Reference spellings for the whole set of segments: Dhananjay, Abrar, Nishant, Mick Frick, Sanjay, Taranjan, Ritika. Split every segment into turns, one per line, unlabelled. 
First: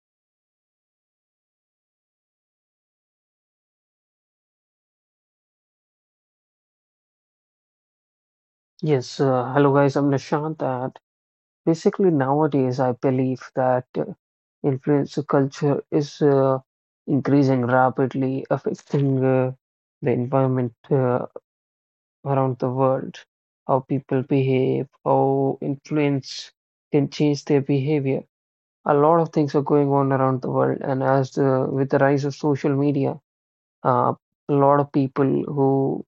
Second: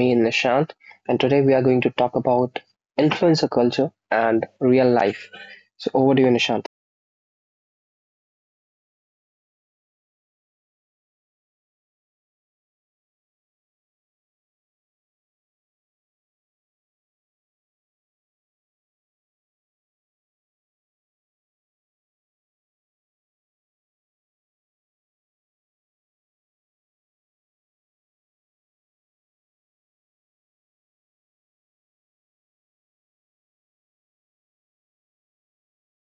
me, Nishant. And today we are going to talk about influencer culture and real life. So, over to you, Nishant.
Yes, Hello guys, I'm Nishant, and basically nowadays I believe that influencer culture is increasing rapidly, affecting the environment around the world, how people behave, how influence can change their behavior. A lot of things are going on around the world, and with the rise of social media, uh, a lot of people who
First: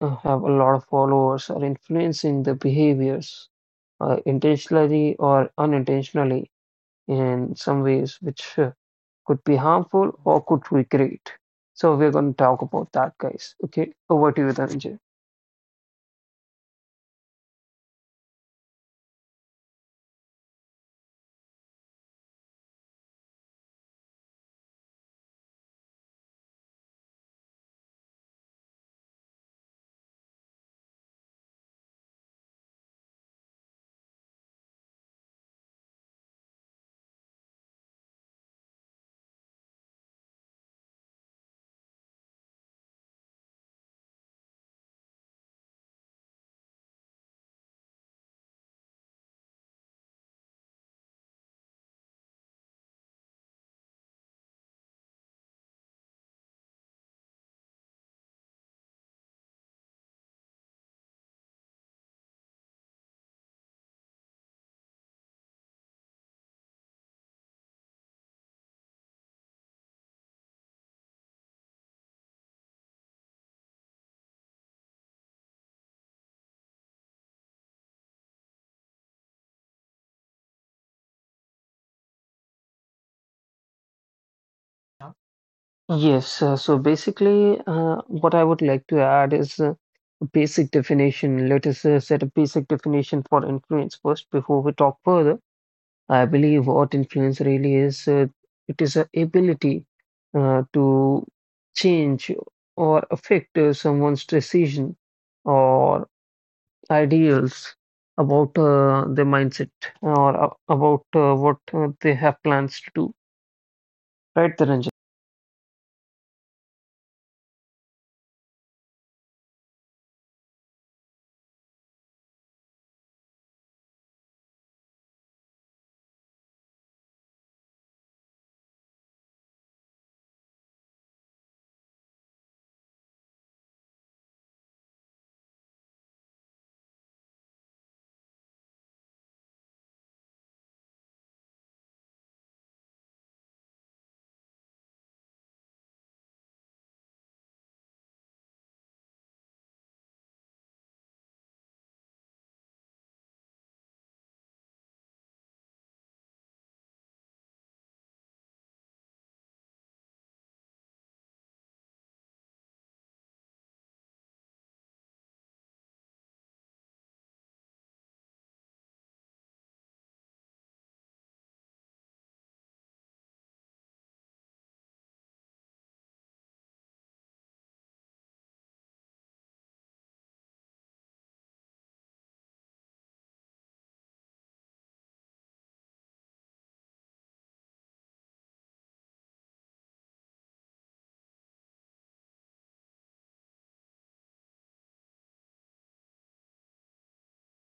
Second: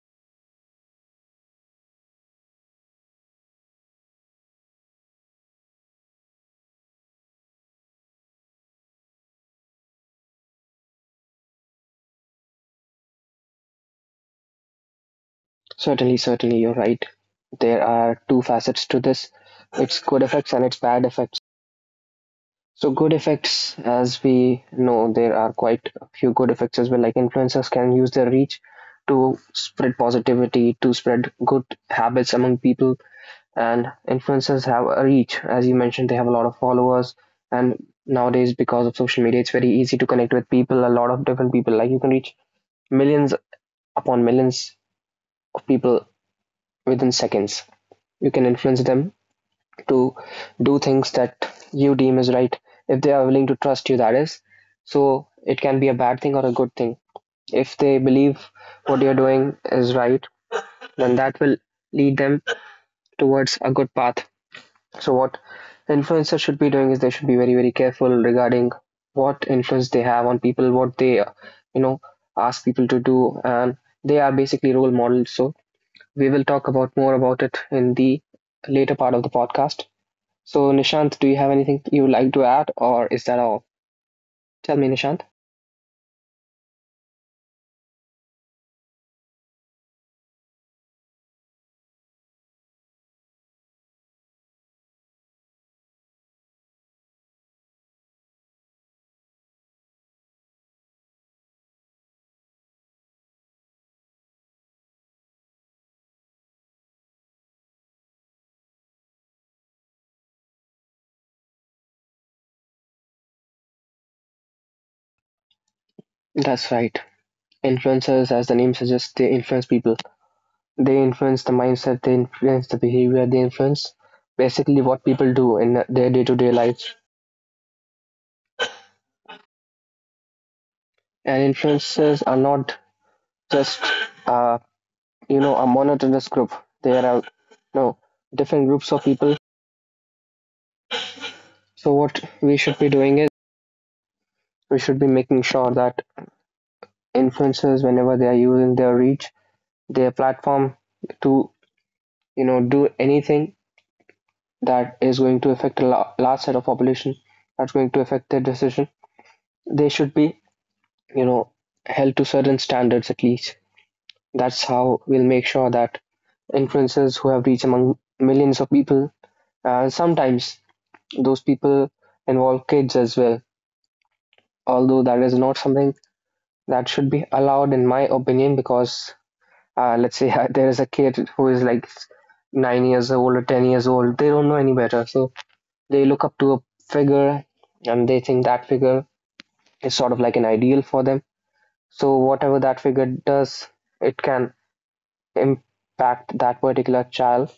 have a lot of followers are influencing the behaviors intentionally or unintentionally in some ways which could be harmful or could recreate. So we're going to talk about that, guys. Okay, over to you, Dhananjay.
Certainly, certainly, you're right. There are two facets to this: it's good effects and it's bad effects. So, good effects, as we know, there are quite a few good effects as well. Like, influencers can use their reach to spread positivity, to spread good habits among people. And influencers have a reach. As you mentioned, they have a lot of followers, and nowadays, because of social media, it's very easy to connect with people, a lot of different people. Like, you can reach millions upon millions of people within seconds. You can influence them to do things that you deem is right, if they are willing to trust you, that is. So it can be a bad thing or a good thing. If they believe what you're doing is right, then that will lead them towards a good path. So what influencers should be doing is they should be very very careful regarding what influence they have on people, what they you know ask people to do. And they are basically role models. So we will talk about more about it in the later part of the podcast. So, Nishant, do you have anything you would like to add, or is that all? Tell me, Nishant.
What I would like to add is a basic definition. Let us set a basic definition for influence first before we talk further. I believe what influence really is, it is a ability to change or affect someone's decision or ideals about their mindset or about what they have plans to do. Right, Taranjan?
That's right. Influencers, as the name suggests, they influence people. They influence the mindset, they influence the behavior, they influence basically what people do in their day-to-day life. And influencers are not just uh, a monotonous group. There are no different groups of people. So what we should be doing is we should be making sure that influencers, whenever they are using their reach, their platform, to do anything that is going to affect a large set of population, that's going to affect their decision, they should be you know held to certain standards at least. That's how we'll make sure that influencers who have reach among millions of people, sometimes those people involve kids as well. Although that is not something that should be allowed, in my opinion, because let's say there is a kid who is like 9 years old or 10 years old, they don't know any better. So they look up to a figure, and they think that figure is sort of like an ideal for them. So whatever that figure does, it can impact that particular child,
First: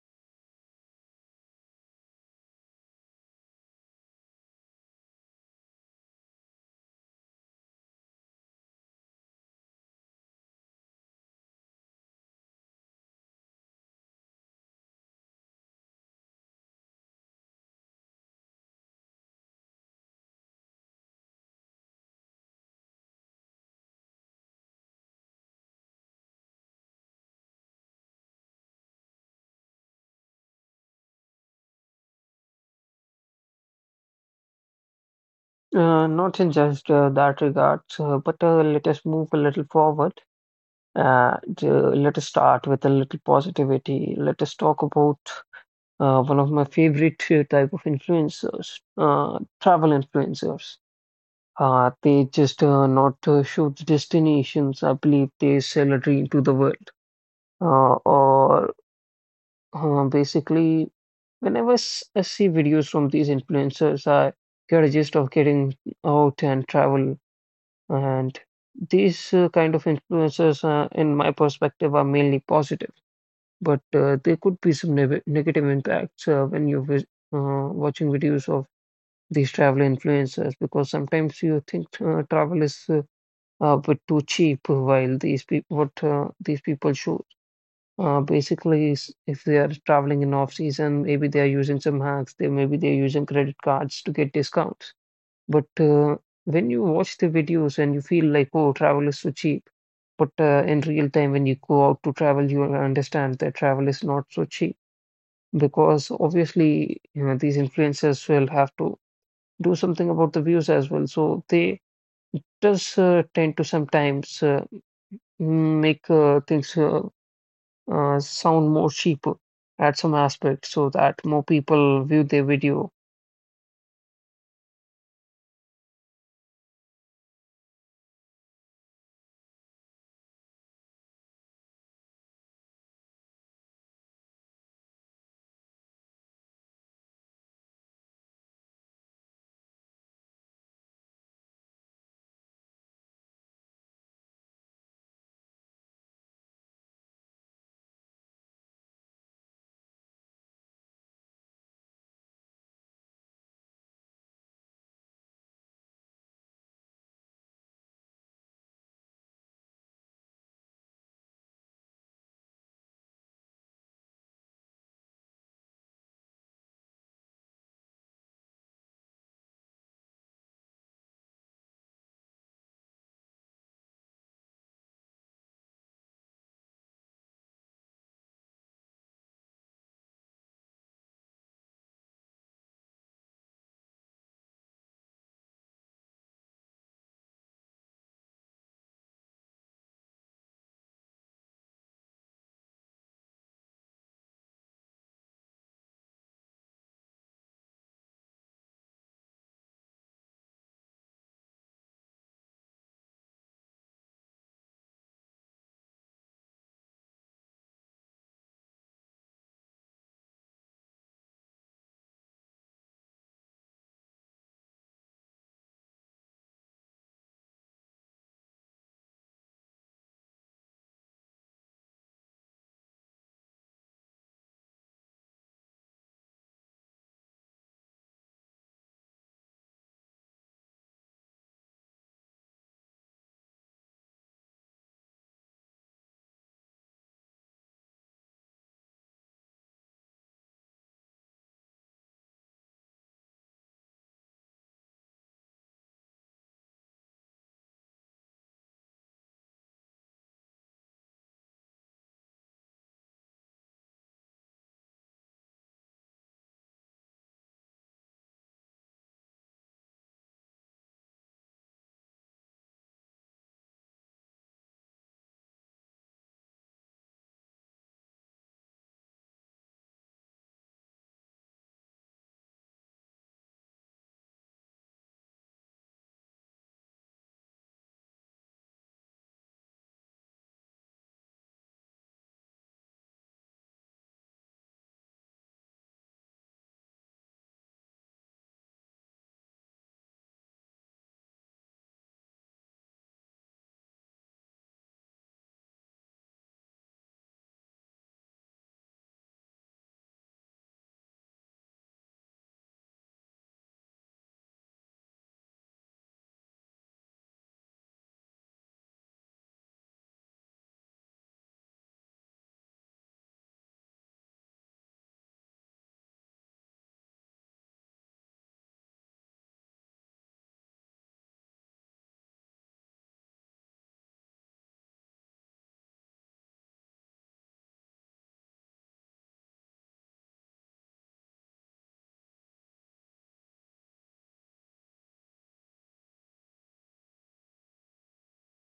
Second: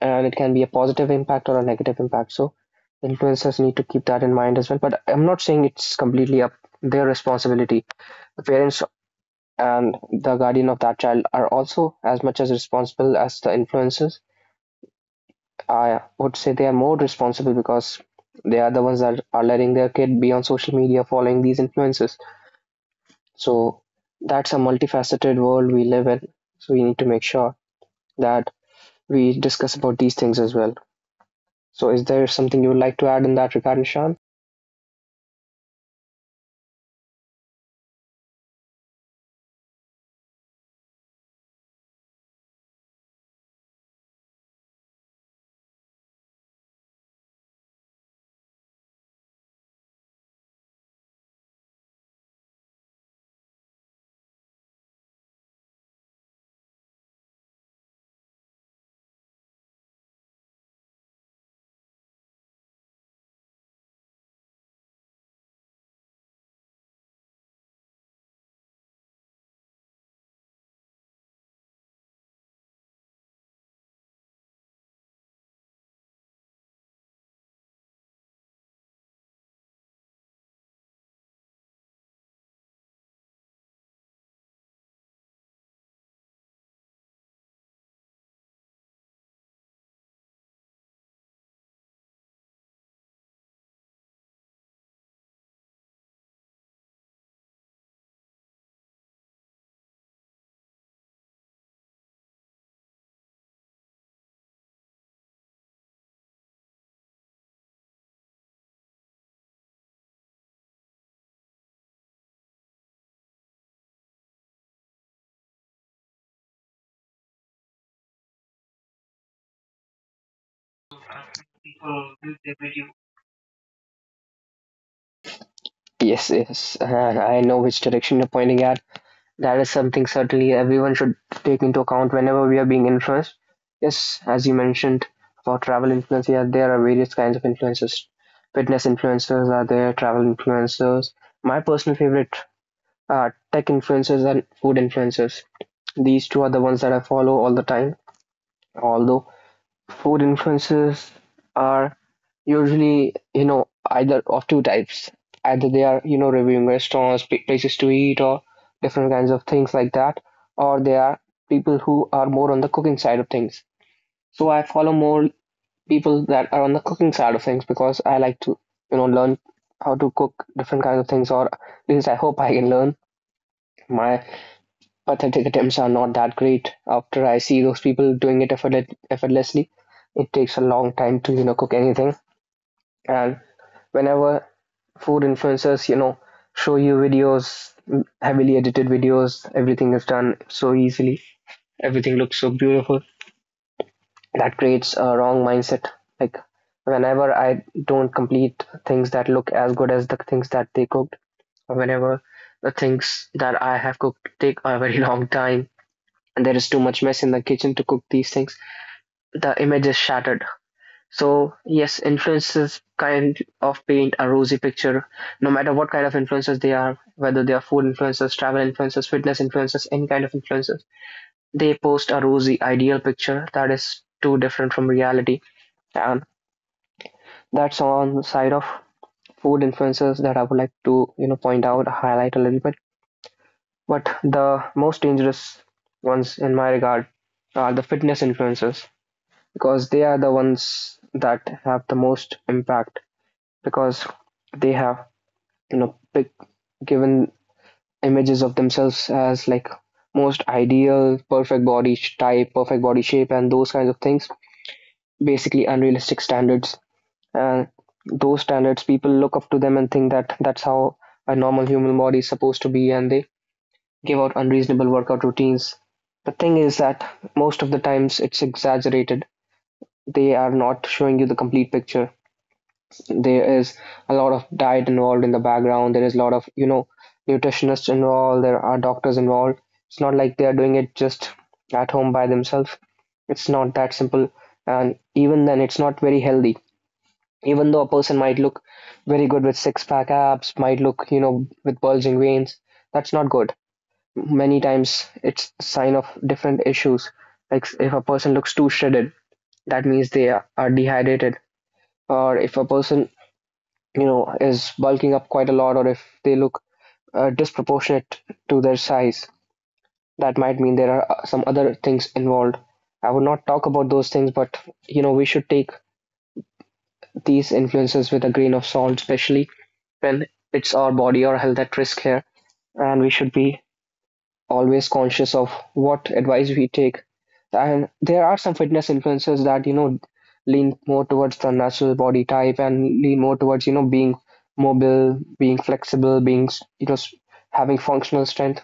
and it can be a positive impact or a negative impact. So influencers need to keep that in mind as well. But I'm not saying it's completely up their responsibility. The parents and the guardian of that child are also as much as responsible as the influencers. I would say they are more responsible because they are the ones that are letting their kid be on social media following these influencers. So that's a multifaceted world we live in. So we need to make sure that we discuss about these things as well. So is there something you would like to add in that regard, Nishan?
Not in just that regard, but let us move a little forward and let us start with a little positivity. Let us talk about one of my favorite type of influencers, travel influencers. They just not show the destinations. I believe they sell a dream to the world. Or basically, whenever I see videos from these influencers, I get a gist of getting out and travel. And these kind of influencers, in my perspective, are mainly positive. But there could be some negative impacts when you're watching videos of these travel influencers, because sometimes you think travel is a bit too cheap, while these people, what these people show basically, is if they are traveling in off season, maybe they are using some hacks, they maybe they're using credit cards to get discounts. But when you watch the videos, and you feel like, oh, travel is so cheap, but in real time when you go out to travel, you will understand that travel is not so cheap, because obviously you know these influencers will have to do something about the views as well. So they just tend to sometimes make things sound more cheaper at some aspect so that more people view their video.
Yes, yes. I know which direction you're pointing at. That is something certainly everyone should take into account whenever we are being influenced. Yes, as you mentioned about travel influence, yeah, there are various kinds of influencers. Fitness influencers are there, travel influencers. My personal favorite are tech influencers and food influencers. These two are the ones that I follow all the time. Although food influences are usually, either of two types. Either they are, reviewing restaurants, places to eat, or different kinds of things like that, or they are people who are more on the cooking side of things. So I follow more people that are on the cooking side of things because I like to, learn how to cook different kinds of things, or at least I hope I can learn. My pathetic attempts are not that great. After I see those people doing it effortlessly, it takes a long time to cook anything. And whenever food influencers show you videos, heavily edited videos, everything is done so easily. Everything looks so beautiful. That creates a wrong mindset. Like whenever I don't complete things that look as good as the things that they cooked, or whenever the things that I have cooked take a very long time and there is too much mess in the kitchen to cook these things, the image is shattered. So, yes, influences kind of paint a rosy picture, no matter what kind of influencers they are, whether they are food influencers, travel influencers, fitness influencers, any kind of influencers, they post a rosy ideal picture that is too different from reality. And that's on the side of food influencers that I would like to, point out, highlight a little bit. But the most dangerous ones in my regard are the fitness influencers because they are the ones that have the most impact because they have you know pick, given images of themselves as like most ideal perfect body type, perfect body shape, and those kinds of things, basically unrealistic standards. And those standards, people look up to them and think that that's how a normal human body is supposed to be, and they give out unreasonable workout routines. The thing is that most of the times it's exaggerated. They are not showing you the complete picture. There is a lot of diet involved in the background. There is a lot of, nutritionists involved. There are doctors involved. It's not like they are doing it just at home by themselves. It's not that simple. And even then, it's not very healthy. Even though a person might look very good with six pack abs, might look, with bulging veins, that's not good. Many times it's a sign of different issues. Like if a person looks too shredded, that means they are dehydrated. Or if a person is bulking up quite a lot, or if they look disproportionate to their size, that might mean there are some other things involved. I would not talk about those things, but we should take these influences with a grain of salt, especially when it's our body or health at risk here, and we should be always conscious of what advice we take. And there are some fitness influencers that, lean more towards the natural body type and lean more towards, being mobile, being flexible, being, you know, s- having functional strength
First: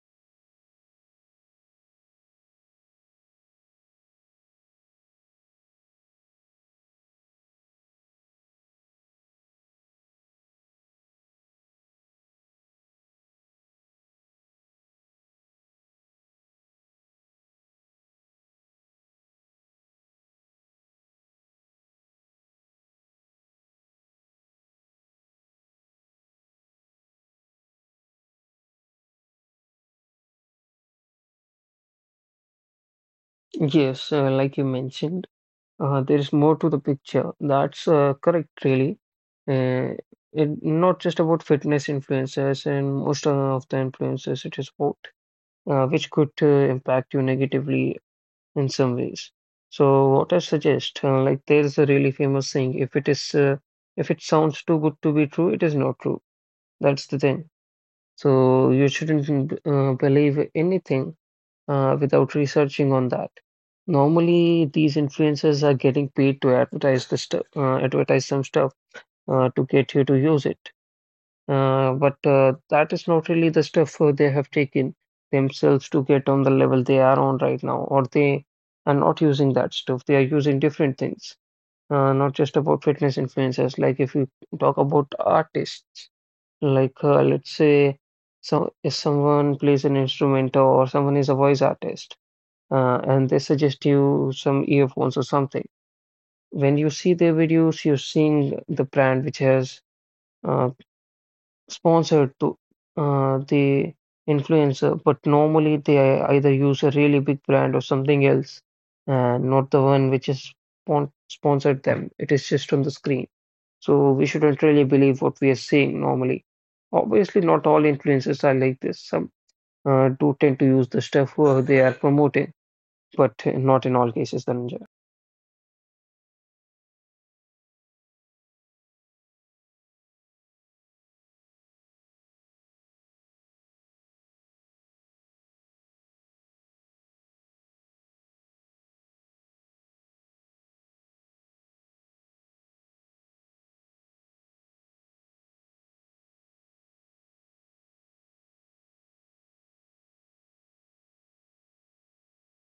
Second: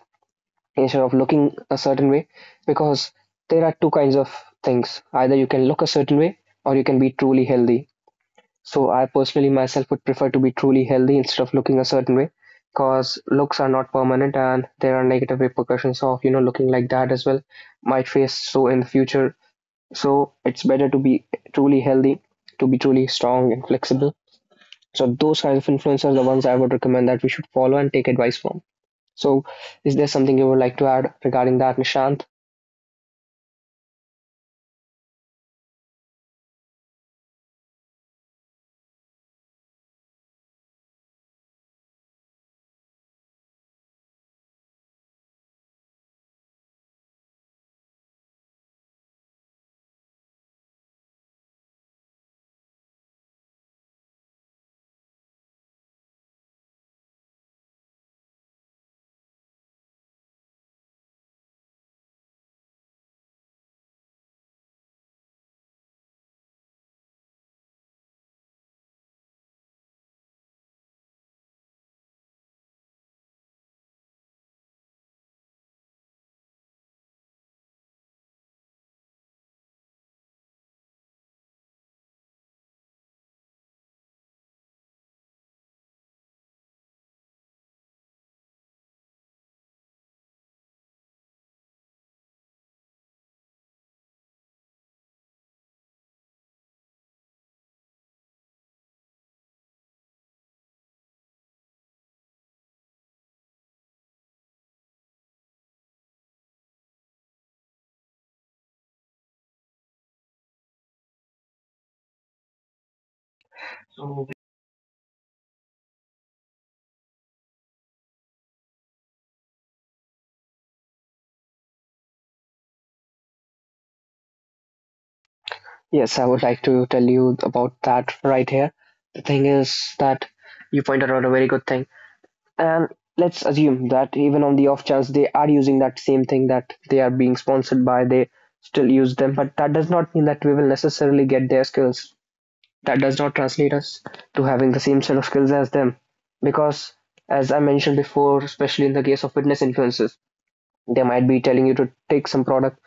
instead of looking a certain way. Because there are two kinds of things: either you can look a certain way, or you can be truly healthy. So I personally myself would prefer to be truly healthy instead of looking a certain way, because looks are not permanent and there are negative repercussions of looking like that as well. Might face so in the future. So it's better to be truly healthy, to be truly strong and flexible. So those kinds of influencers are the ones I would recommend that we should follow and take advice from. So is there something you would like to add regarding that, Nishant?
Yes, like you mentioned, there is more to the picture. That's correct, really. Uh, it not just about fitness influencers and most of the influencers, it is about which could impact you negatively in some ways. So what I suggest, like there is a really famous saying, if it sounds too good to be true, it is not true. That's the thing. So you shouldn't believe anything without researching on that. Normally, these influencers are getting paid to advertise the stuff, advertise some stuff to get you to use it. But that is not really the stuff they have taken themselves to get on the level they are on right now, or they are not using that stuff. They are using different things, not just about fitness influencers. Like if you talk about artists, like let's say, so if someone plays an instrument or someone is a voice artist, and they suggest you some earphones or something. When you see their videos, you're seeing the brand which has. Uh, Sponsored to the influencer, but normally they either use a really big brand or something else, and not the one which is sponsored them. It is just on the screen. So
So
we shouldn't really believe what we are seeing normally. Obviously, not all influencers are like this. Some do tend to use the stuff who they are promoting, but not in all cases, Dhananjay.
Yes, I would like to tell you about that right here. The thing is that you pointed out a very good thing. And let's assume that even on the off chance they are using that same thing that they are being sponsored by, they still use them. But that does not mean that we will necessarily get their skills. That does not translate us to having the same set of skills as them. Because, as I mentioned before, especially in the case of fitness influencers, they might be telling you to take some product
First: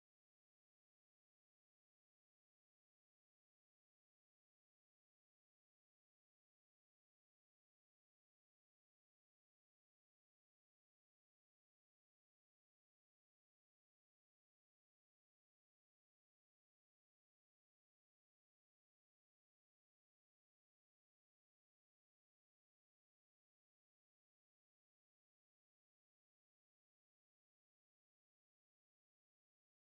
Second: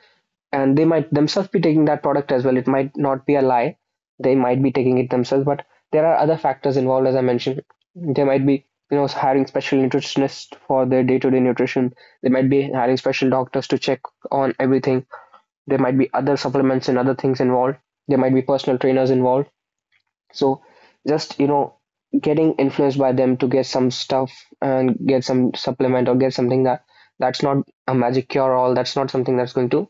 and they might themselves be taking that product as well. It might not be a lie. They might be taking it themselves, but there are other factors involved, as I mentioned. They might be, hiring special nutritionists for their day-to-day nutrition. They might be hiring special doctors to check on everything. There might be other supplements and other things involved. There might be personal trainers involved. So just, you know, getting influenced by them to get some stuff and get some supplement or get something that that's not a magic cure all, that's not something that's going to,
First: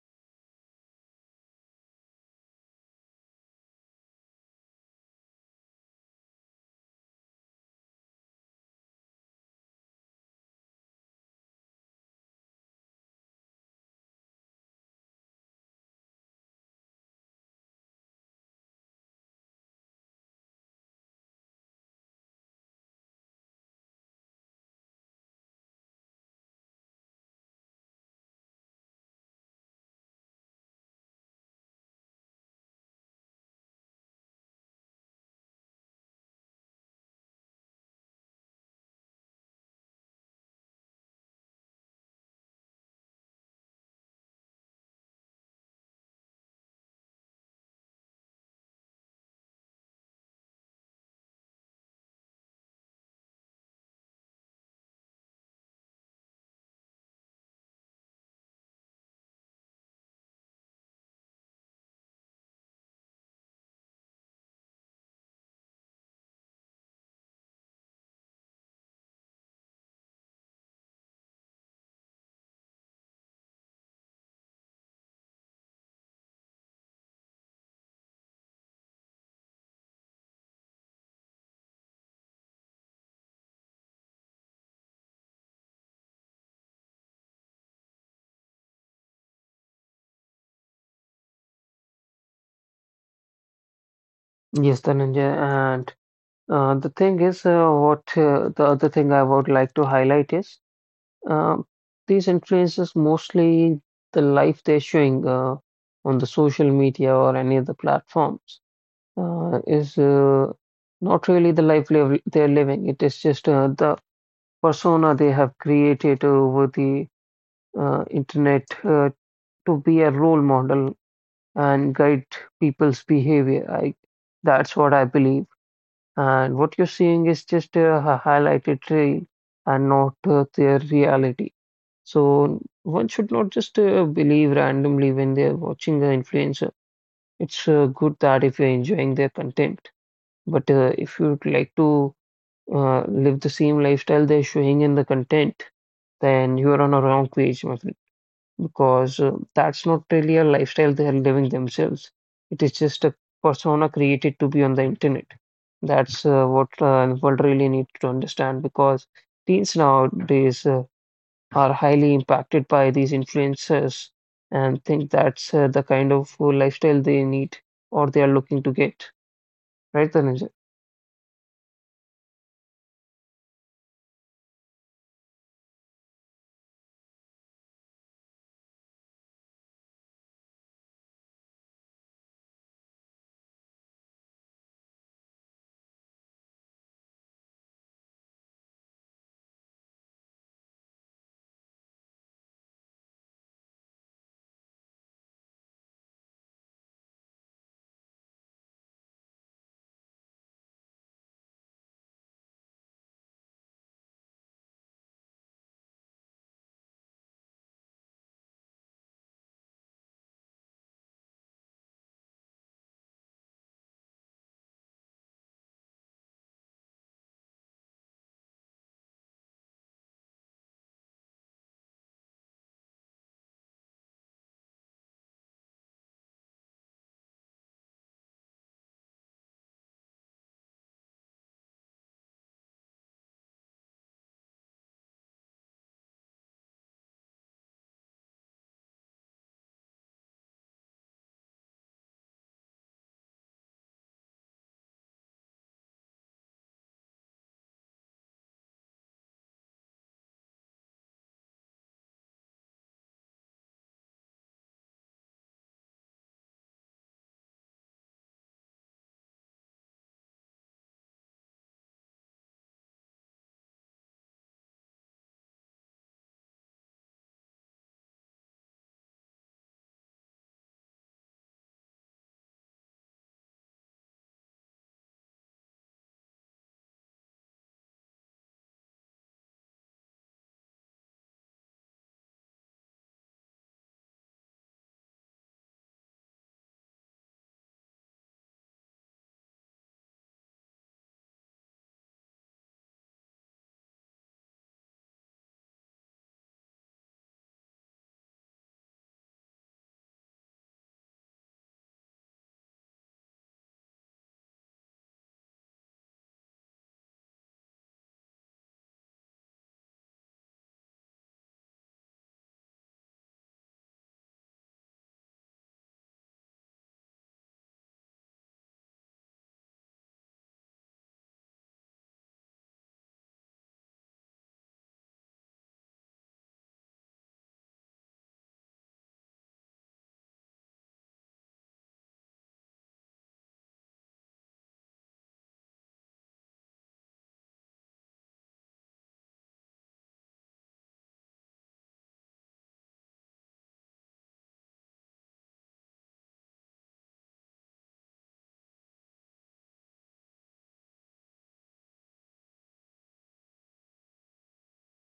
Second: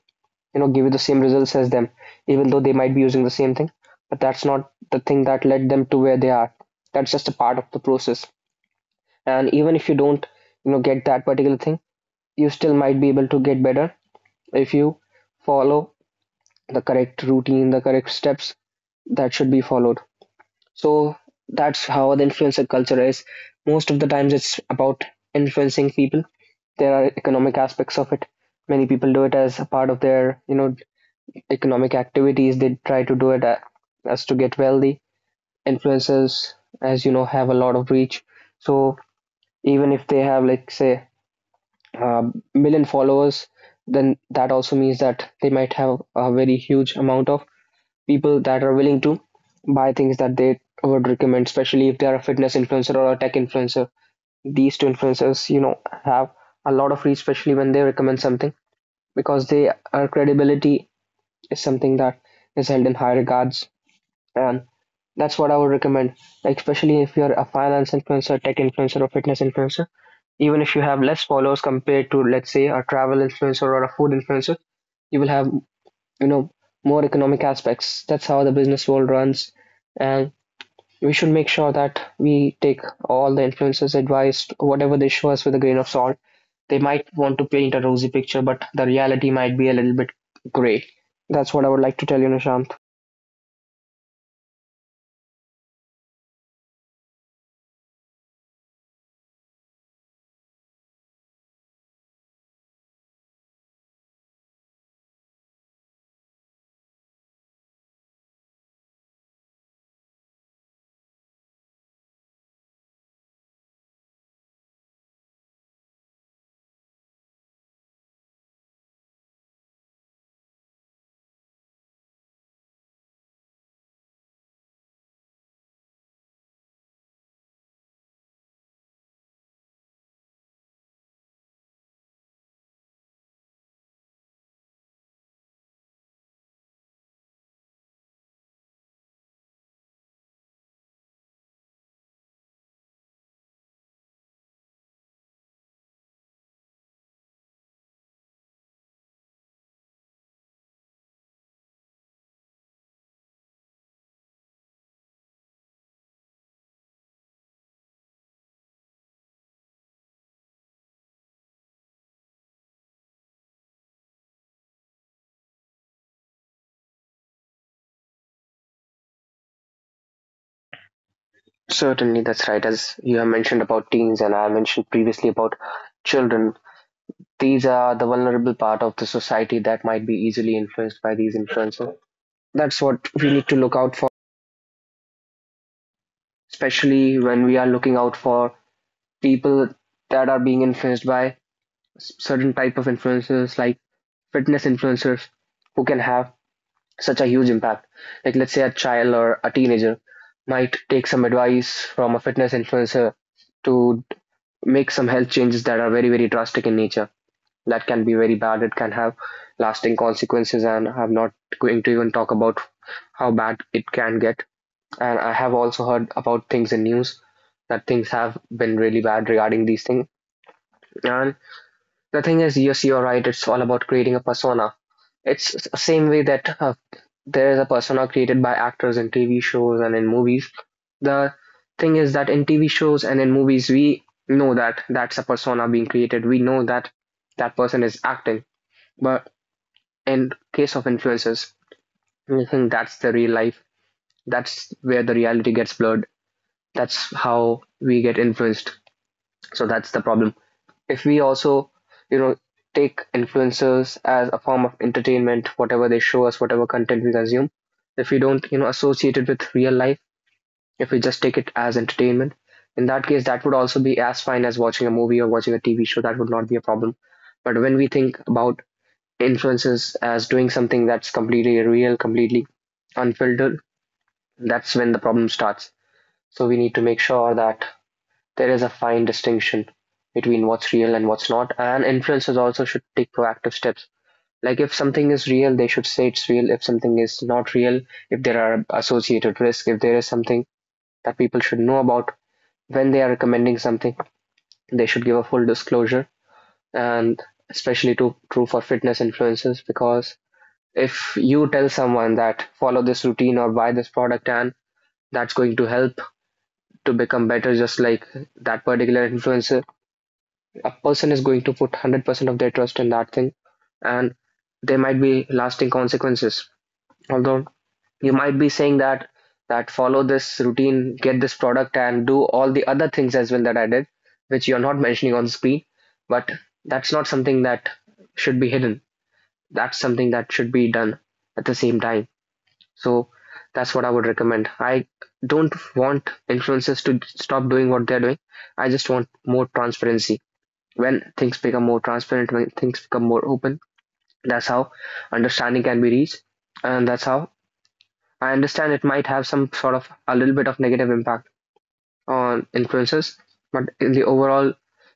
you know, give you the same results as them, even though they might be using the same thing, but that's not the thing that led them to where they are. That's just a part of the process. And even if you don't, you know, get that particular thing, you still might be able to get better if you follow the correct routine, the correct steps that should be followed. So that's how the influencer culture is. Most of the times it's about influencing people. There are economic aspects of it. Many people do it as a part of their, you know, economic activities. They try to do it as to get wealthy. Influencers, as you know, have a lot of reach. So even if they have, like, say, a million followers, then that also means that they might have a very huge amount of people that are willing to buy things that they would recommend, especially if they are a fitness influencer or a tech influencer. These two influencers, you know, have a lot of reach, especially when they recommend something, because they are credibility is something that is held in high regards. And that's what I would recommend, like, especially if you're a finance influencer, tech influencer, or fitness influencer. Even if you have less followers compared to, let's say, a travel influencer or a food influencer, you will have, you know, more economic aspects. That's how the business world runs. And we should make sure that we take all the influencers' advice, whatever they show us, with a grain of salt. They might want to paint a rosy picture, but the reality might be a little bit gray. That's what I would like to tell you, Nishant.
Yes, Dhananjay. And the thing is, what the other thing I would like to highlight is, Um, these influencers mostly, the life they're showing on the social media or any of the platforms is not really the life live they're living. It is just the persona they have created over the internet to be a role model and guide people's behavior. That's what I believe. And what you're seeing is just a highlighted reel and not their reality. So one should not just believe randomly when they're watching an influencer. It's good that if you're enjoying their content, but if you'd like to live the same lifestyle they're showing in the content, then you're on a wrong page, my friend, because that's not really a lifestyle they're living themselves. It is just a persona created to be on the internet. That's what the world really needs to understand, because teens nowadays. Are highly impacted by these influencers and think that's the kind of lifestyle they need or they are looking to get. Right, Dhananjay?
Certainly, that's right. As you have mentioned about teens, and I mentioned previously about children, these are the vulnerable part of the society that might be easily influenced by these influencers. That's what we need to look out for, especially when we are looking out for people that are being influenced by certain type of influencers, like fitness influencers, who can have such a huge impact. Like, let's say a child or a teenager might take some advice from a fitness influencer to make some health changes that are very drastic in nature, that can be very bad. It can have lasting consequences, and I'm not going to even talk about how bad it can get. And I have also heard about things in news that things have been really bad regarding these things. And the thing is, yes, you're right, it's all about creating a persona. It's same way that there is a persona created by actors in TV shows and in movies. The thing is that in TV shows and in movies, we know that that's a persona being created. We know that that person is acting. But in case of influencers, I think that's the real life. That's where the reality gets blurred. That's how we get influenced. So that's the problem. If we also, you know, take influencers as a form of entertainment, whatever they show us, whatever content we consume, if we don't, you know, associate it with real life, if we just take it as entertainment, in that case that would also be as fine as watching a movie or watching a TV show. That would not be a problem. But when we think about influencers as doing something that's completely real, completely unfiltered, that's when the problem starts. So we need to make sure that there is a fine distinction between what's real and what's not, and influencers also should take proactive steps. Like, if something is real, they should say it's real. If something is not real, if there are associated risks, if there is something that people should know about when they are recommending something, they should give a full disclosure. And especially to, true for fitness influencers, because if you tell someone that follow this routine or buy this product and that's going to help to become better just like that particular influencer, a person is going to put 100% of their trust in that thing. And there might be lasting consequences, although you might be saying that, that follow this routine, get this product, and do all the other things as well that I did, which you're not mentioning on screen. But that's not something that should be hidden. That's something that should be done at the same time. So that's what I would recommend. I don't want influencers to stop doing what they're doing. I just want more transparency. When things become more transparent, when things become more open, that's how understanding can be reached. And that's how, I understand, it might have some sort of a little bit of negative impact on influencers, but in the overall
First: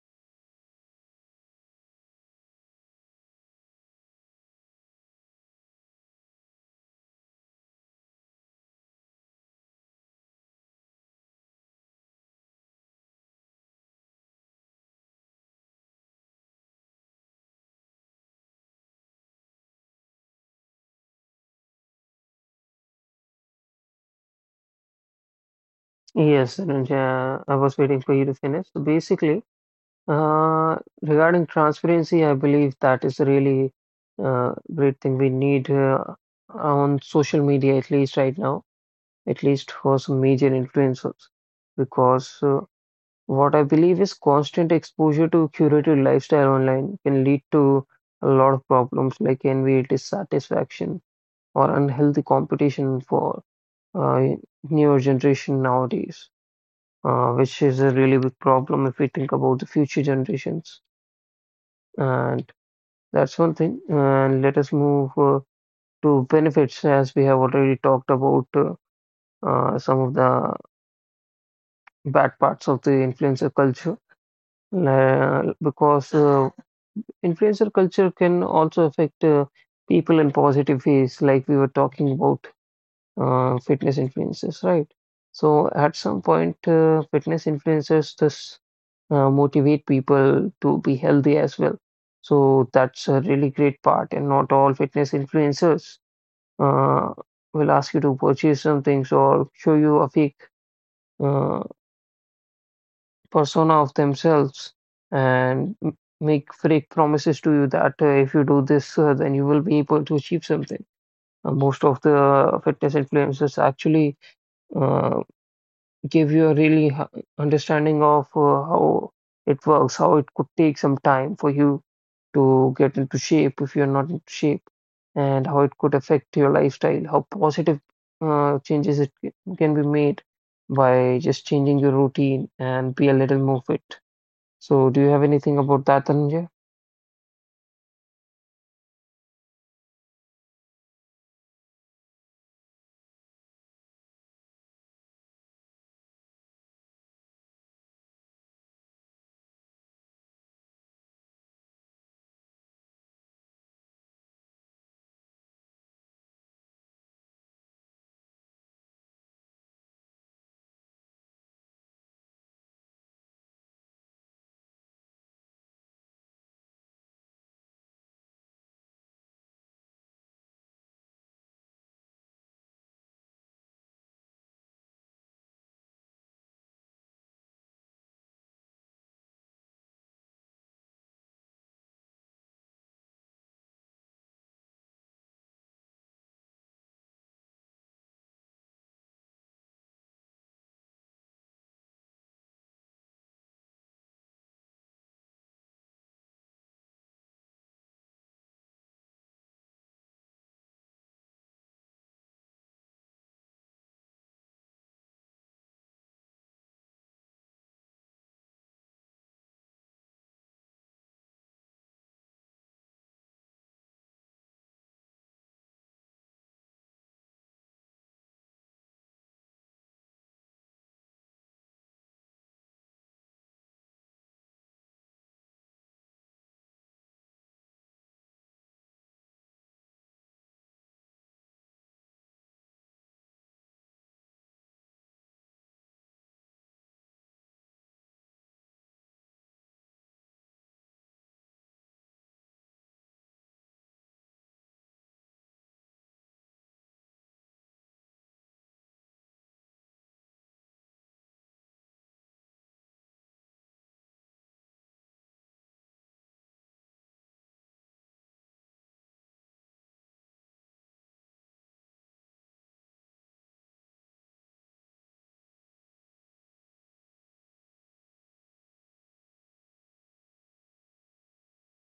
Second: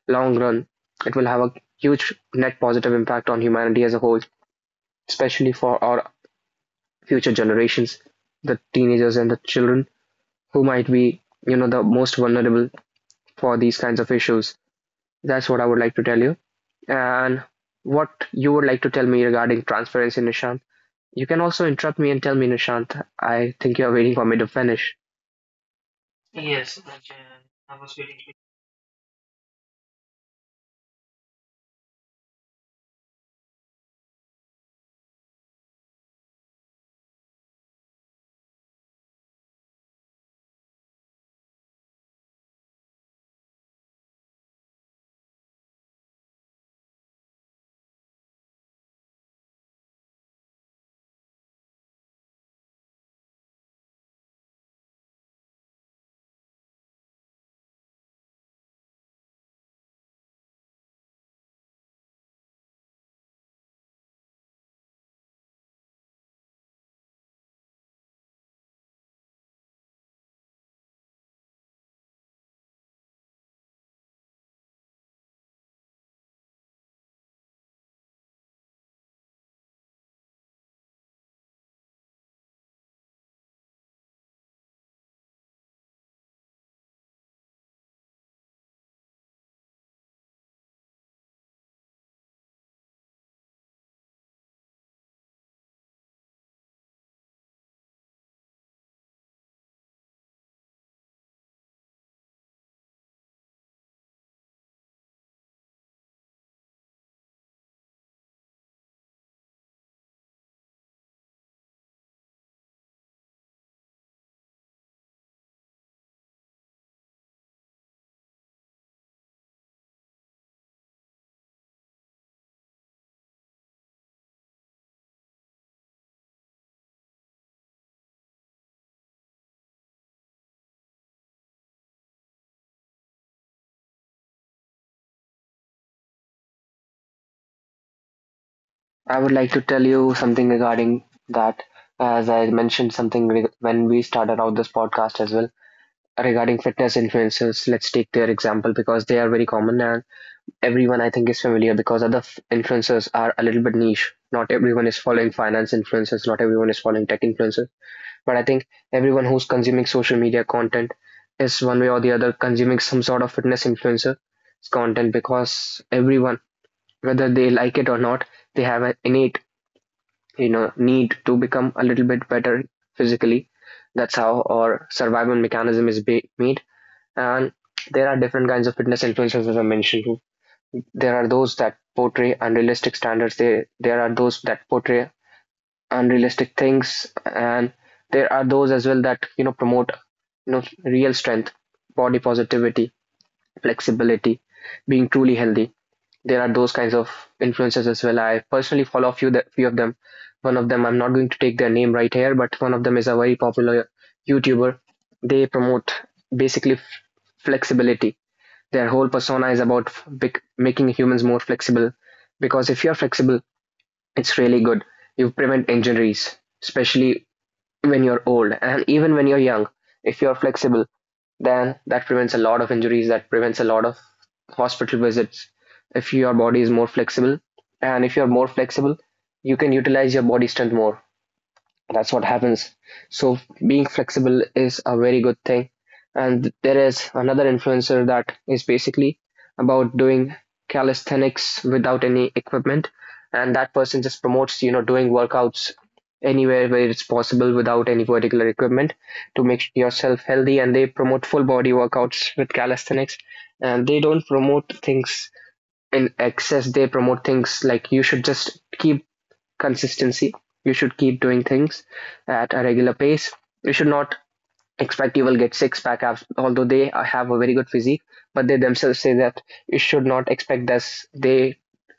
long run, it will have a huge net positive impact on humanity as a whole, especially for our future generations, the teenagers and the children, who might be, you know, the most vulnerable for these kinds of issues. That's what I would like to tell you. And what you would like to tell me regarding transparency, Nishant. You can also interrupt me and tell me, Nishant. I think you are waiting for me to finish.
Yes, Dhananjay, I was waiting for you to finish. So basically, uh, regarding transparency, I believe that is a really great thing we need on social media, at least right now, at least for some major influencers, because what I believe is constant exposure to curated lifestyle online can lead to a lot of problems like envy, dissatisfaction, or unhealthy competition for uh, newer generation nowadays, which is a really big problem if we think about the future generations. And that's one thing. And let us move to benefits, as we have already talked about some of the bad parts of the influencer culture. Because influencer culture can also affect people in positive ways, like we were talking about fitness influencers, right? So at some point, fitness influencers thus motivate people to be healthy as well. So that's a really great part, and not all fitness influencers uh, will ask you to purchase some things or show you a fake uh, persona of themselves. And Mick Frick promises to you that if you do this, then you will be able to achieve something. Most of the fitness influencers actually uh, give you a really understanding of how it works, how it could take some time for you to get into shape if you're not into shape, and how it could affect your lifestyle, how positive changes can be made by just changing your routine and be a little more fit. So, do you have anything about that, Dhananjay?
I would like to tell you something regarding that. As I mentioned something when we started out this podcast as well regarding fitness influencers. Let's take their example because they are very common and everyone, I think, is familiar, because other influencers are a little bit niche. Not everyone is following finance influencers. Not everyone is following tech influencers. But I think everyone who's consuming social media content is one way or the other consuming some sort of fitness influencer content, because everyone, whether they like it or not, they have an innate, you know, need to become a little bit better physically. That's how our survival mechanism is made. And there are different kinds of fitness influencers, as I mentioned. There are those that portray unrealistic standards. There are those that portray unrealistic things, and there are those as well that, you know, promote, you know, real strength, body positivity, flexibility, being truly healthy. There are those kinds of influencers as well. I personally follow a few, that few of them. One of them, I'm not going to take their name right here, but one of them is a very popular YouTuber. They promote basically flexibility. Their whole persona is about making humans more flexible, because if you're flexible, it's really good. You prevent injuries, especially when you're old, and even when you're young, if you're flexible, then that prevents a lot of injuries, that prevents a lot of hospital visits. If your body is more flexible, and if you're more flexible, you can utilize your body strength more. That's what happens. So being flexible is a very good thing. And there is another influencer that is basically about doing calisthenics without any equipment. And that person just promotes, you know, doing workouts anywhere where it's possible without any particular equipment, to make yourself healthy. And they promote full body workouts with calisthenics, and they don't promote things in excess. They promote things like you should just keep consistency, you should keep doing things at a regular pace, you should not expect you will get six pack abs, although they have a very good physique, but they themselves say that you should not expect this. They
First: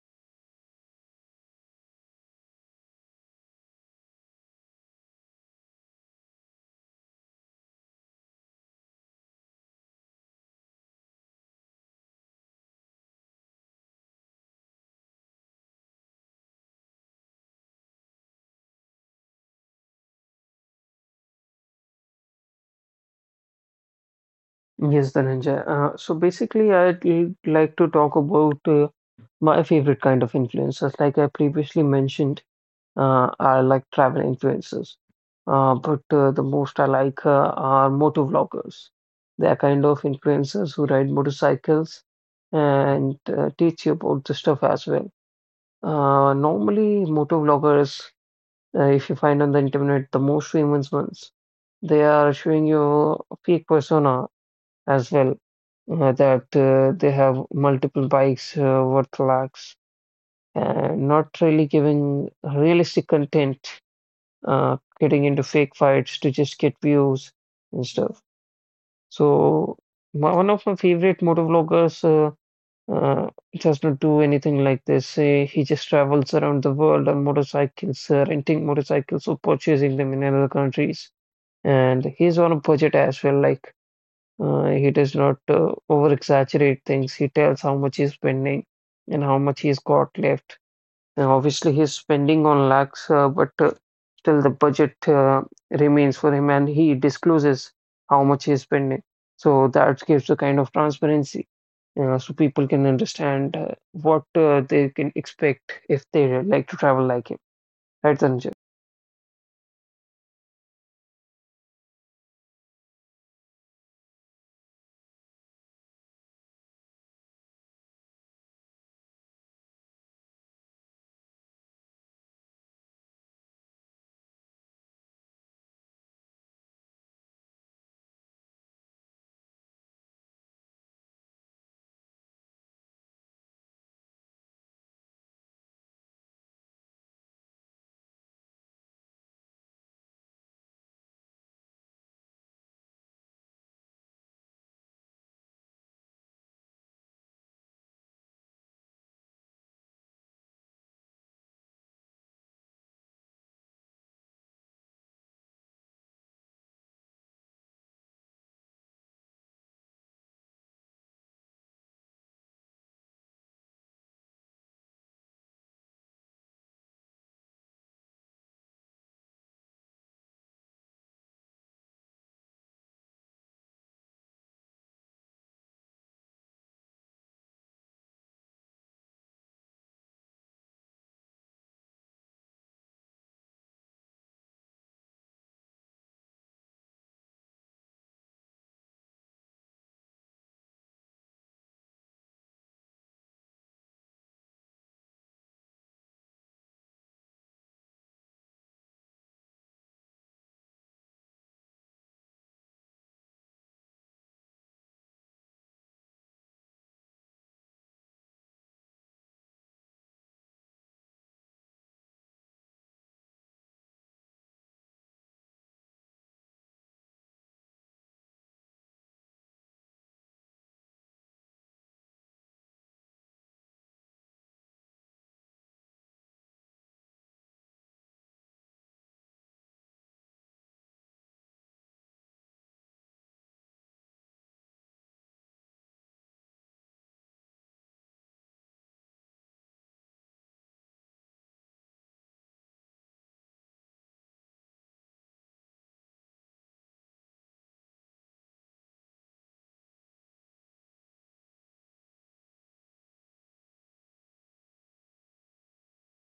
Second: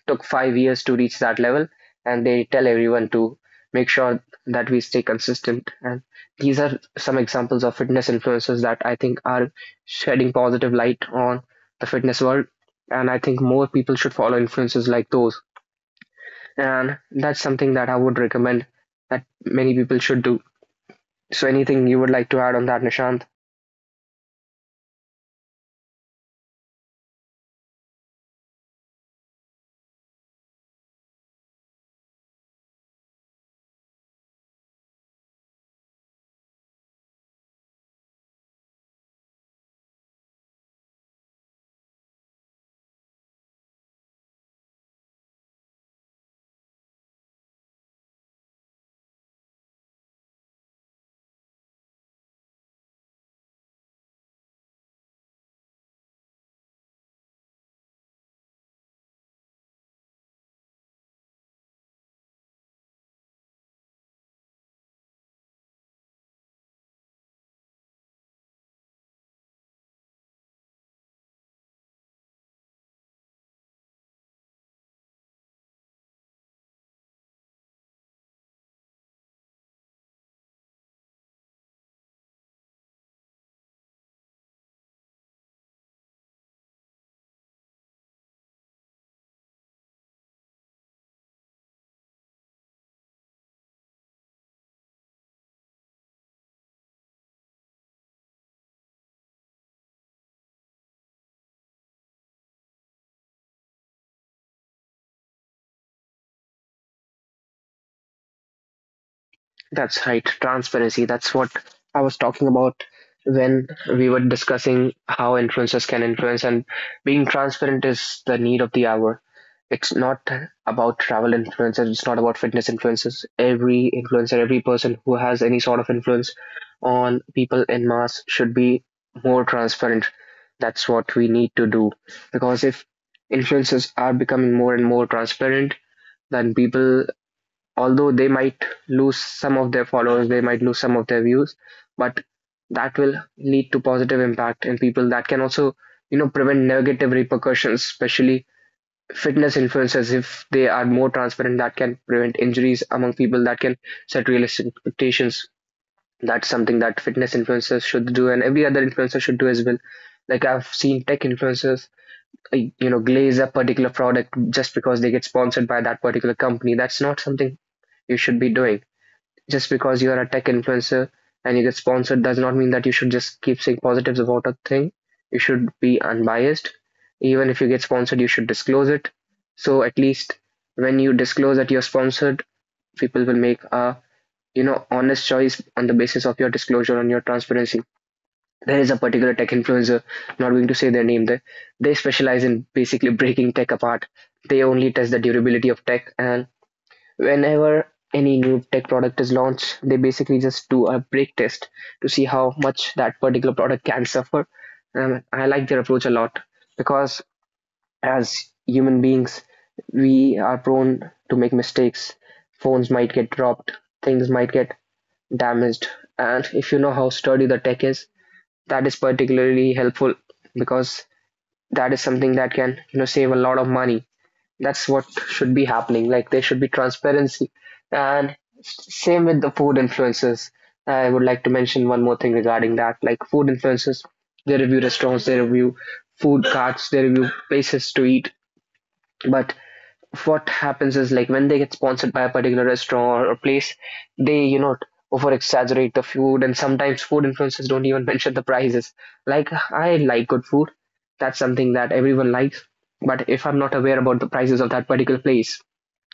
took 5 years to reach that level, and they tell everyone to make sure that we stay consistent. And these are some examples of fitness influencers that I think are shedding positive light on the fitness world. And I think more people should follow influencers like those, and that's something that I would recommend, that many people should do. So anything you would like to add on that, Nishant?
Yes, Dhananjay. So basically, I'd like to talk about my favorite kind of influencers. Like I previously mentioned, I like travel influencers. But the most I like are motor vloggers. They are kind of influencers who ride motorcycles and teach you about the stuff as well. Normally, motor vloggers, if you find on the internet, the most famous ones, they are showing you fake persona as well. That They have multiple bikes worth lakhs and not really giving realistic content, getting into fake fights to just get views and stuff. So, one of my favorite motovloggers does not do anything like they say. He just travels around the world on motorcycles, renting motorcycles or purchasing them in other countries. And he's on a budget as well. Like he does not over exaggerate things. He tells how much he's spending and how much he's got left. And obviously, he's spending on lakhs, but still the budget remains for him, and he discloses how much he's spending. So that gives a kind of transparency, so people can understand what they can expect if they like to travel like him. Right, Sanjay?
That's right, transparency. That's what I was talking about when we were discussing how influencers can influence, and being transparent is the need of the hour. It's not about travel influencers, it's not about fitness influencers. Every influencer, every person who has any sort of influence on people in mass should be more transparent. That's what we need to do, because if influencers are becoming more and more transparent, then people, although they might lose some of their followers, they might lose some of their views, but that will lead to positive impact in people, that can also, you know, prevent negative repercussions, especially fitness influencers, if they are more transparent, that can prevent injuries among people, that can set realistic expectations. That's something that fitness influencers should do, and every other influencer should do as well. Like, I've seen tech influencers, you know, glaze a particular product just because they get sponsored by that particular company. That's not something you should be doing. Just because you are a tech influencer and you get sponsored does not mean that you should just keep saying positives about a thing. You should be unbiased. Even if you get sponsored, you should disclose it. So at least when you disclose that you're sponsored, people will make a, you know, honest choice on the basis of your disclosure and your transparency. There is a particular tech influencer, not going to say their name there. They specialize in basically breaking tech apart. They only test the durability of tech, and whenever any new tech product is launched, they basically just do a break test to see how much that particular product can suffer. And I like their approach a lot, because as human beings, we are prone to make mistakes. Phones might get dropped, things might get damaged. And if you know how sturdy the tech is, that is particularly helpful, because that is something that can save a lot of money. That's what should be happening. Like, there should be transparency. And same with the food influencers. I would like to mention one more thing regarding that. Like, food influencers, they review restaurants, they review food carts, they review places to eat. But what happens is, like, when they get sponsored by a particular restaurant or place, they over exaggerate the food, and sometimes food influencers don't even mention the prices. Like, I like good food, that's something that everyone likes. But if I'm not aware about the prices of that particular place,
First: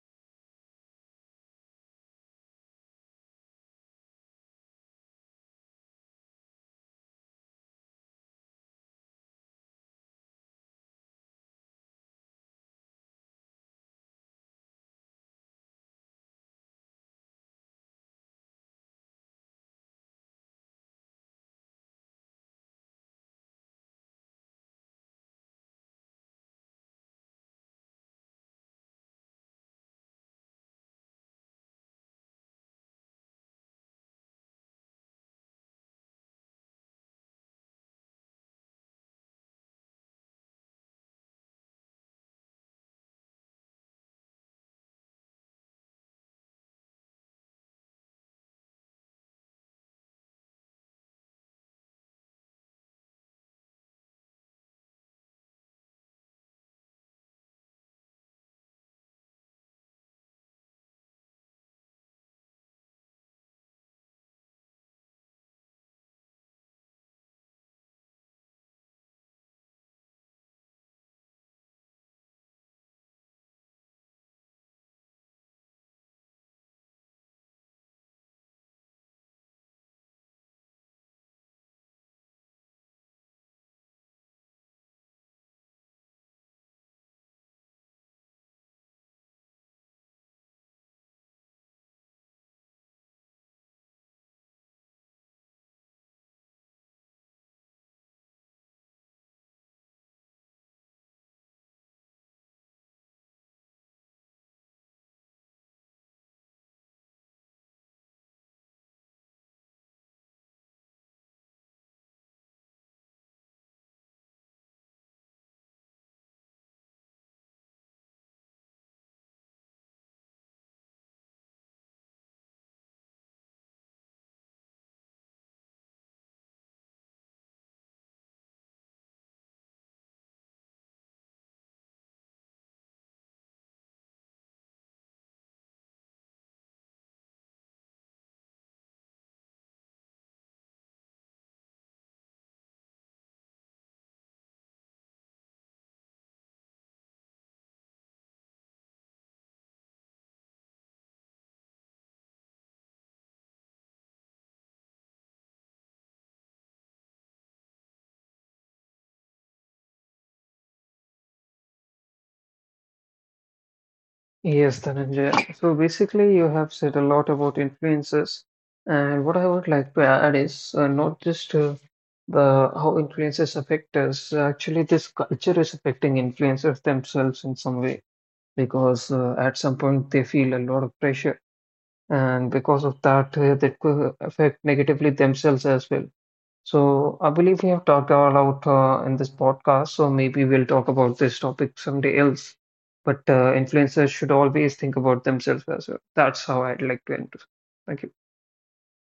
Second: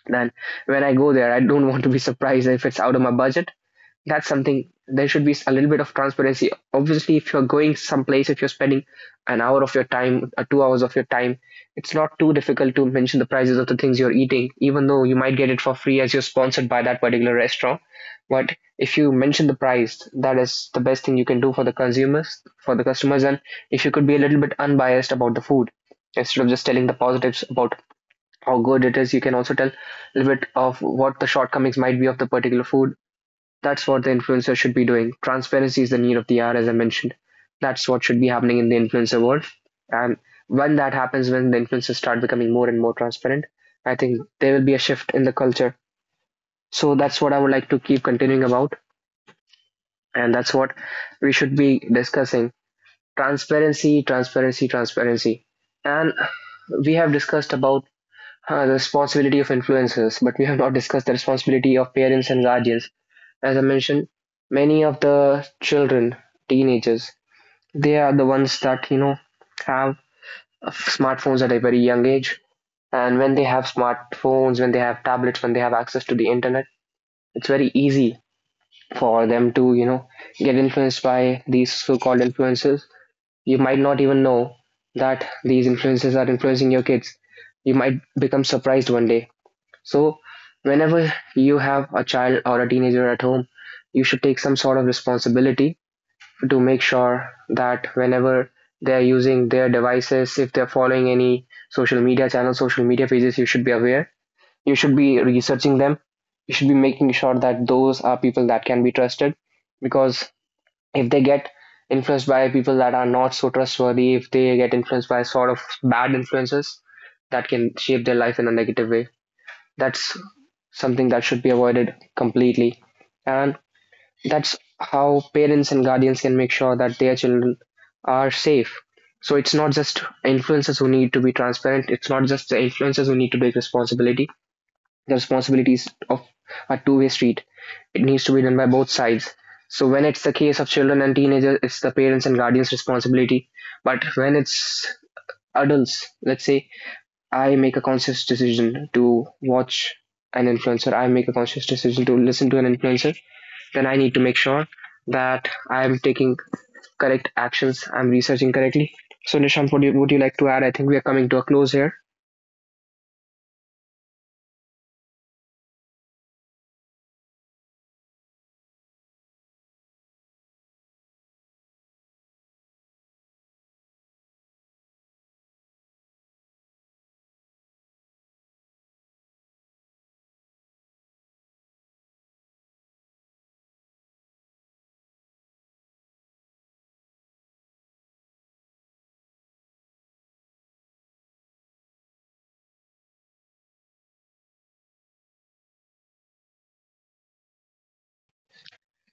then when I go there, I don't want to be surprised if it's out of my budget. That's something, there should be a little bit of transparency. Obviously, if you're going someplace, if you're spending an hour of your time, 2 hours of your time, it's not too difficult to mention the prices of the things you're eating, even though you might get it for free as you're sponsored by that particular restaurant. But if you mention the price, that is the best thing you can do for the consumers, for the customers. And if you could be a little bit unbiased about the food, instead of just telling the positives about how good it is, you can also tell a little bit of what the shortcomings might be of the particular food. That's what the influencer should be doing. Transparency is the need of the hour, as I mentioned. That's what should be happening in the influencer world. And when that happens, when the influencers start becoming more and more transparent, I think there will be a shift in the culture. So that's what I would like to keep continuing about. And that's what we should be discussing: transparency, transparency, transparency. And we have discussed about the responsibility of influencers, but we have not discussed the responsibility of parents and guardians. As I mentioned, many of the children, teenagers, they are the ones that have smartphones at a very young age. And when they have smartphones, when they have tablets, when they have access to the internet, it's very easy for them to get influenced by these so-called influencers. You might not even know that these influencers are influencing your kids. You might become surprised one day. So whenever you have a child or a teenager at home, you should take some sort of responsibility to make sure that whenever they're using their devices, if they're following any social media channels, social media pages, you should be aware. You should be researching them. You should be making sure that those are people that can be trusted, because if they get influenced by people that are not so trustworthy, if they get influenced by sort of bad influences, that can shape their life in a negative way. That's something that should be avoided completely. And that's how parents and guardians can make sure that their children are safe. So it's not just influencers who need to be transparent. It's not just the influencers who need to take responsibility. The responsibilities of a two-way street. It needs to be done by both sides. So when it's the case of children and teenagers, it's the parents and guardians' responsibility. But when it's adults, let's say I make a conscious decision to watch an influencer, I make a conscious decision to listen to an influencer, then I need to make sure that I am taking correct actions. I'm researching correctly. So, Nishant, would you like to add? I think we are coming to a close here.
Yes, Dhananjay. So basically, you have said a lot about influences, and what I would like to add is not just the how influences affect us. Actually, this culture is affecting influencers themselves in some way, because at some point they feel a lot of pressure, and because of that, they could affect negatively themselves as well. So I believe we have talked all out in this podcast, so maybe we'll talk about this topic someday else. But influencers should always think about themselves as well. That's how I'd like to end. Thank you.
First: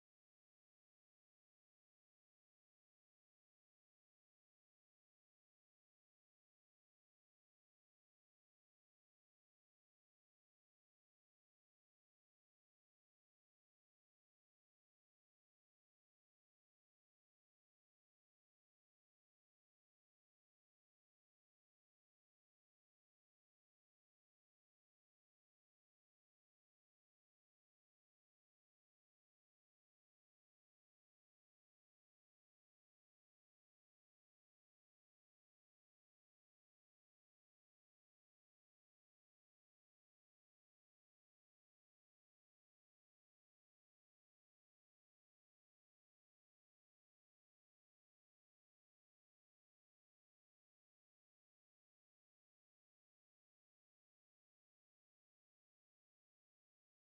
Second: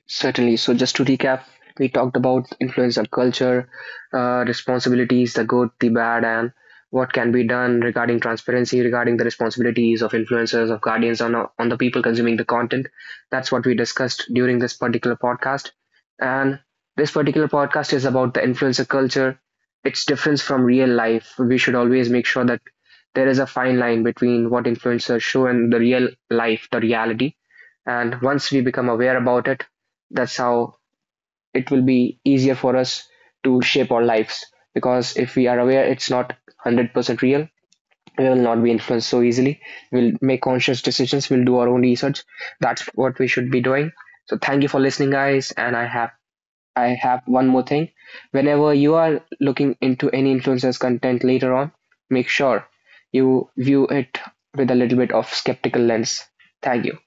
Certainly. So, just to recap, we talked about influencer culture, responsibilities, the good, the bad, and what can be done regarding transparency, regarding the responsibilities of influencers, of guardians, on the people consuming the content. That's what we discussed during this particular podcast. And this particular podcast is about the influencer culture, its difference from real life. We should always make sure that there is a fine line between what influencers show and the real life, the reality. And once we become aware about it, that's how it will be easier for us to shape our lives, because if we are aware it's not 100% real, we will not be influenced so easily. We'll make conscious decisions, we'll do our own research. That's what we should be doing. So thank you for listening, guys, and I have one more thing. Whenever you are looking into any influencer's content later on, make sure you view it with a little bit of skeptical lens. Thank you.